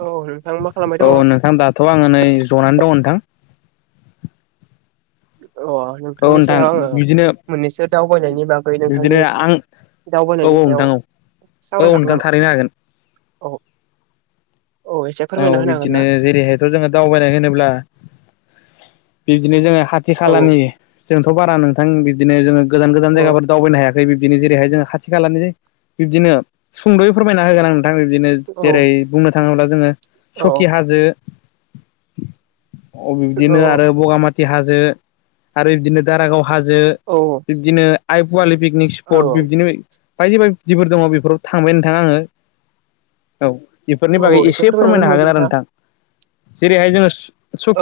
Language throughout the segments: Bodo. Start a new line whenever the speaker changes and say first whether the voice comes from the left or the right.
right: औ नोंथां मा खालामबाय दङ
left: औ नोंथां दाथ' आङो नै जनानै दं नोंथां
right: अ
left: औ
right: नोंथांनि
left: नोंथां
right: सायाव आङो
left: बिदिनो
right: मोननैसो दावबायनायनि बागै
left: बिदिनो
right: नोंथांनि
left: आं औ
right: दावबायनायनि
left: औ
right: सायाव
left: नोंथां औ औ
right: सावरायजागोन
left: नोंथां
right: नामा
left: थारैनो हागोन।
right: औ। औ एसे
left: औ
right: फोरमायना होनो हागोन
left: बिब्दिनो
right: ना
left: जेरैहायथ' जोङो दावबायनाय होनोब्ला बिब्दिनो जोङो खाथि
right: औ
left: खालानि जोंथ' बारा नोंथां बिदिनो जोङो गोजान गोजान
right: औ
left: जायगाफोर दावबायनो हाया बे बिब्दिनो जेरैहाय जोङो खाथि खालानि बिब्दिनो सुंद'यै फोरमायना होगोन आं दा बिदिनो
right: औ
left: जेरै बुंनो थाङोब्ला जोङो
right: औ
left: सखि हाजो अ
right: औ
left: बिबदिनो आरो बगामाथि हाजो आरो बिदिनो दारागाव हाजो
right: औ
left: बिब्दिनो आइ पवालि पिकनिक
right: औ
left: स्पट बिब्दिनो बायदि बायदि जिफोर दङ बेफोराव थांबाय नोंथां आङो औ बेफोरनि
right: औ
left: बागै एसे
right: फोरमायना
left: फोरमायनो
right: होनो
left: हागोन आरो
right: नोंथाङा
left: नोंथां जेरैहाय जोङो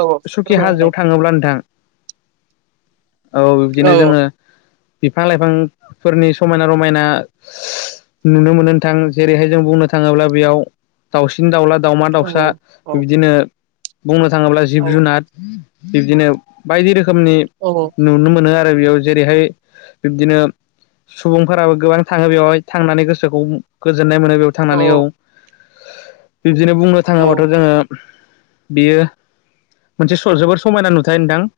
right: औ
left: सखि
right: फोरमायना
left: हाजोआव
right: होलाय
left: थाङोब्ला नोंथां। औ बिब्दिनो जोङो बिफां लाइफांफोरनि समायना- रमायना, नुनो मोनो नोंथां जेरैहाय जों बुंनो थाङोब्ला बेयाव दाउसिन दाउला दावमा
right: औ
left: दाउसा
right: औ
left: बिदिनो बुंनो थाङोब्ला जिब जुनार बिब्दिनो बायदि रोखोमनि
right: औ
left: नुनो मोनो आरो दा बेयाव जेरैहाय बिब्दिनो सुबुंफोराबो गोबां थाङो बेवहाय थांनानै गोसोखौ गोजोननाय मोनो बेयाव थांनानै औ! बिब्दिनो बुंनो
right: औ
left: थाङोबाथ' जोङो बियो मोनसे स जोबोर समायना नुथाय नोंथां उम।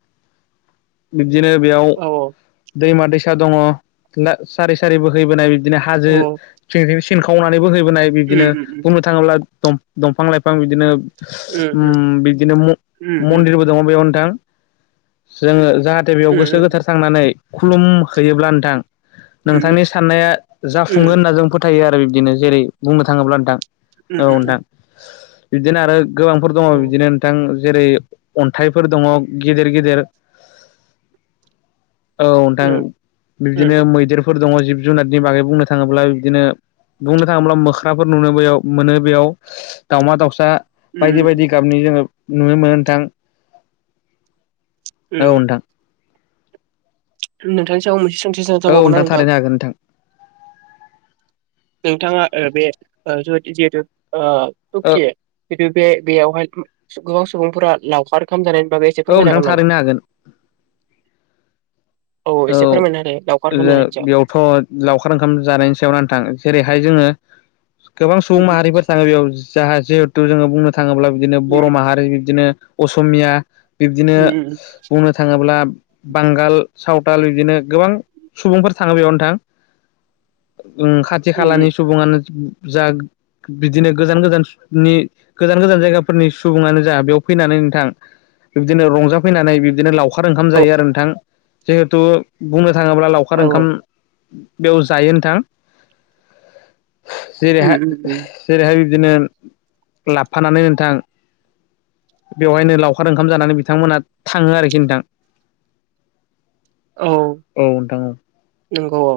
left: बिदिनो बेयाव
right: औ
left: दैमा दैसा दङ ना सारि सारि बोहैबोनाय बिदिनो हाजो
right: उम
left: सिंथिं सिनखावनानै बोहैबोनाय बिदिनो
right: उम उम
left: बुंनो थाङोब्ला दं दंफां लाइफां बिदिनो उम बिदिनो म
right: उम उम उम
left: मन्दिरबो दङ बेयाव नोंथां। जोंङो जाहाथे बेयाव
right: उम उम
left: गोसो गोथार थांनानै नोंथांनि साननाया जाफुङो होनना जों फोथायो। बिबदिनो जेरै बुंनो थाङोब्ला नोंथां औ
right: उम
left: नोंथां बिदिनो आरो गोबांफोर दंङ बिदिनो नोंथां जेरै अन्थाइफोर दंङ गेदेर गेदेर औ नोंथां बिदिनो मैदेरफोर दङ। जिब जुनारनि बागै बुंनो थांङोब्ला बिदिनो बुंनो थांङोब्ला मोख्राफोर नुनोबोयाव मोनो बेयाव दाउमा दाउसा बायदि
right: उम
left: बायदि
right: उम
left: गाबनि जोङो नुनो मोनो नोंथां।
right: उम
left: औ नोंथां
right: नोंथांनि सायाव मोनसे सोंथि सोंजा
left: औ
right: बावगोन ना नोंथां
left: थारैनो हागोन नोंथां
right: नोंथाङा ओ बे ओ जोबा जिहेतु ओ
left: औ
right: चुकि बिदि बे बेयावहाय गोबां सुबुंफोरा लावखार ओंखाम जानाय बागै एसे
left: औ
right: फोरमाय
left: नोंथां
right: जागोन नामा
left: थारैनो हागोन औ
right: एसे फोरमायना होदो लावखार ओंखाम
left: जों
right: जानायनि सायाव
left: बेयावथ' लावखार ओंखाम जानायनि सायावना नोंथां जेरैहाय जोङो गोबां सुबुं
right: उम
left: माहारिफोर थाङो बेयाव जाहा जिहेथु जोङो बुंनो था थाङोब्ला बिदिनो बर' माहारि बिदिनो असमिया बिब्दिनो
right: उम
left: बुंनो थाङोब्ला बांगाल सावथाल बिदिनो गोबां सुबुंफोर थाङो बेयाव नोंथां उम खाथि खालानि
right: उम
left: सुबुङानो जा बिदिनो गोजान गोजाननि गोजान गोजान जायगाफोरनि सुबुङानो जा बेयाव फैनानै नोंथां बिब्दिनो रंजाफैनानै बिब्दिनो लावखार ओंखाम जायो आरो नोंथां जेहेथु बुंनो थाङोब्ला लावखार
right: औ
left: ओंखाम बेयाव जायो नोंथां
right: उम
left: जेरैहाय
right: उम उम
left: जेरैहाय बिदिनो लाबफानानै नोंथां बेवहायनो लावखार ओंखाम जानानै बिथांमोना थाङो आरोखि नोंथां औ नोंथां ओं
right: नोंगौ औ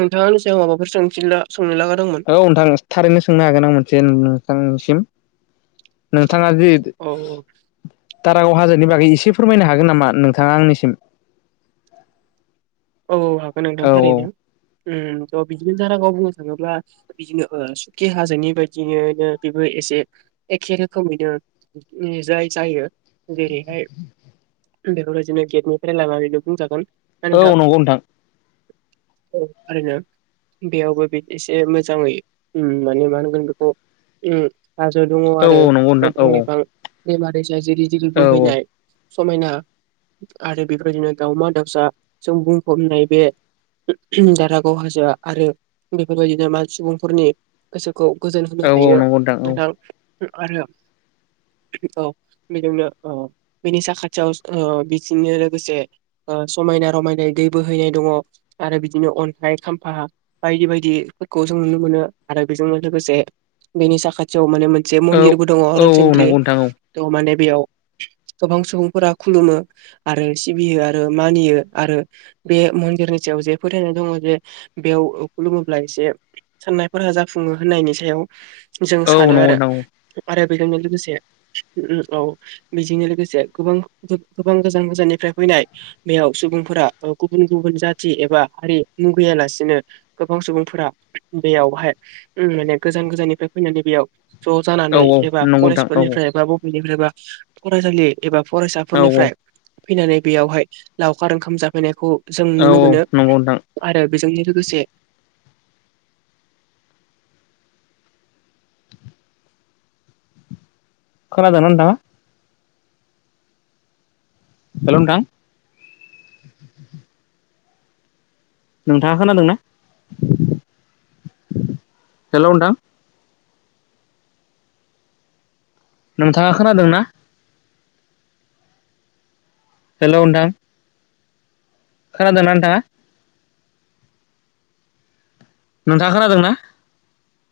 right: नोंथाङा आंनि सायाव माबाफोर सोंथिला सोंनो लागादंमोन
left: औ औ नोंथां थारैनो सोंनो हागोन आं मोनसे नोंथांसिम नों थाङा जि
right: औ
left: दारागाव हाजोनि बागै एसे फोरमायनो हागोन नामा नोंथाङा आंनिसिम
right: औ औ हागोन नोंथां
left: औ
right: थारैनो
left: औ
right: उम थ' बिदिनो दारागाव बुंनो थाङोब्ला बिदिनो ओ सुखि हाजोनि बायदिनो बेबो ए एखे रोखोमैनो जाय जायो जेरैहाय बेफोरबायदिनो गेटनिफ्राय लानानैनो बुंजागोन
left: औ नंगौ नोंथां
right: औ थारैनो बेयावबो एसे मोजाङै उम माने मा होनगोन बेखौ उम हाजो दङ
left: औ
right: आरो
left: औ नंगौ नोंथां औ
right: दंफां लाइफां दैमा दैसा जिरि जिरि
left: औ
right: बोहैनाय समायना आरो बेफोरबायदिनो दाउमा दाउसा जों बुंफबनाय बे दारागाव हाजोआ आरो बेफोरबायदिनो मान सुबुंफोरनि गोसो खौ गोजोन होनो
left: औ औ
right: हायो
left: नंगौ औ
right: नोंथां आरो औ बेजोंनो औ बेनि साखाथियाव ओ बिजोंनो लोगोसे ओ समायना रमायना रै दै बोहैनाय दङ आरो बिदिनो अन्थाइ खाम्फा बायदि बायदिफोरखौ जों नुनो मोनो आरो बेजोंनो लोगोसे बेनि साखाथियाव माने जे
left: औ
right: मन्दिर बो दंङ
left: औ
right: रोनचोन्द्रि
left: नंगौ नोंथां
right: माने बेयाव गोबां सुबुंफोरा खुलुमो आरो सिबियो आरो मानियो आरो बे मन्दिरनि सायाव जे फोथायनाय दङ जे बेयाव खुलुमोब्ला एसे साननायफोरा जाफुङो होनायनि सायाव जों
left: औ नंगौ नोंथां औ
right: सानो
left: नंगौ नोंथां औ
right: आरो बैजोंनो लोगोसे औ बिजोंनो लोगोसे गोबां गोबां गोजान गोजाननिफ्राय फैनाय नाय बेयाव सुबुंफोरा गुबुन गुबुन जाथि एबा हारि मुगैयालासिनो गोबां सुबुंफोरा बेयावहाय उम माने गोजान गोजाननिफ्राय फैनानै बेयाव ज' जानानै एबा कलेजफोरनिफ्राय एबा बबेनिफ्राय बा फरायसालि एबा फरायसाफोरनिफ्राय फैनानै बेयावहाय लावखार ओंखाम जाफैनायखौ जों नुनो मोनो
left: नंगौ नोंथां
right: आरो बेजोंनो लोगोसे
left: खोनादोना नोंथाङा हेलौ नोंथां नोंथाङा खोनादोंना हेल' नोंथां। नोंथाङा खोनादों ना हेलौ नोंथां खोनादोना नोंथाङा नोंथाङा खोनादोंना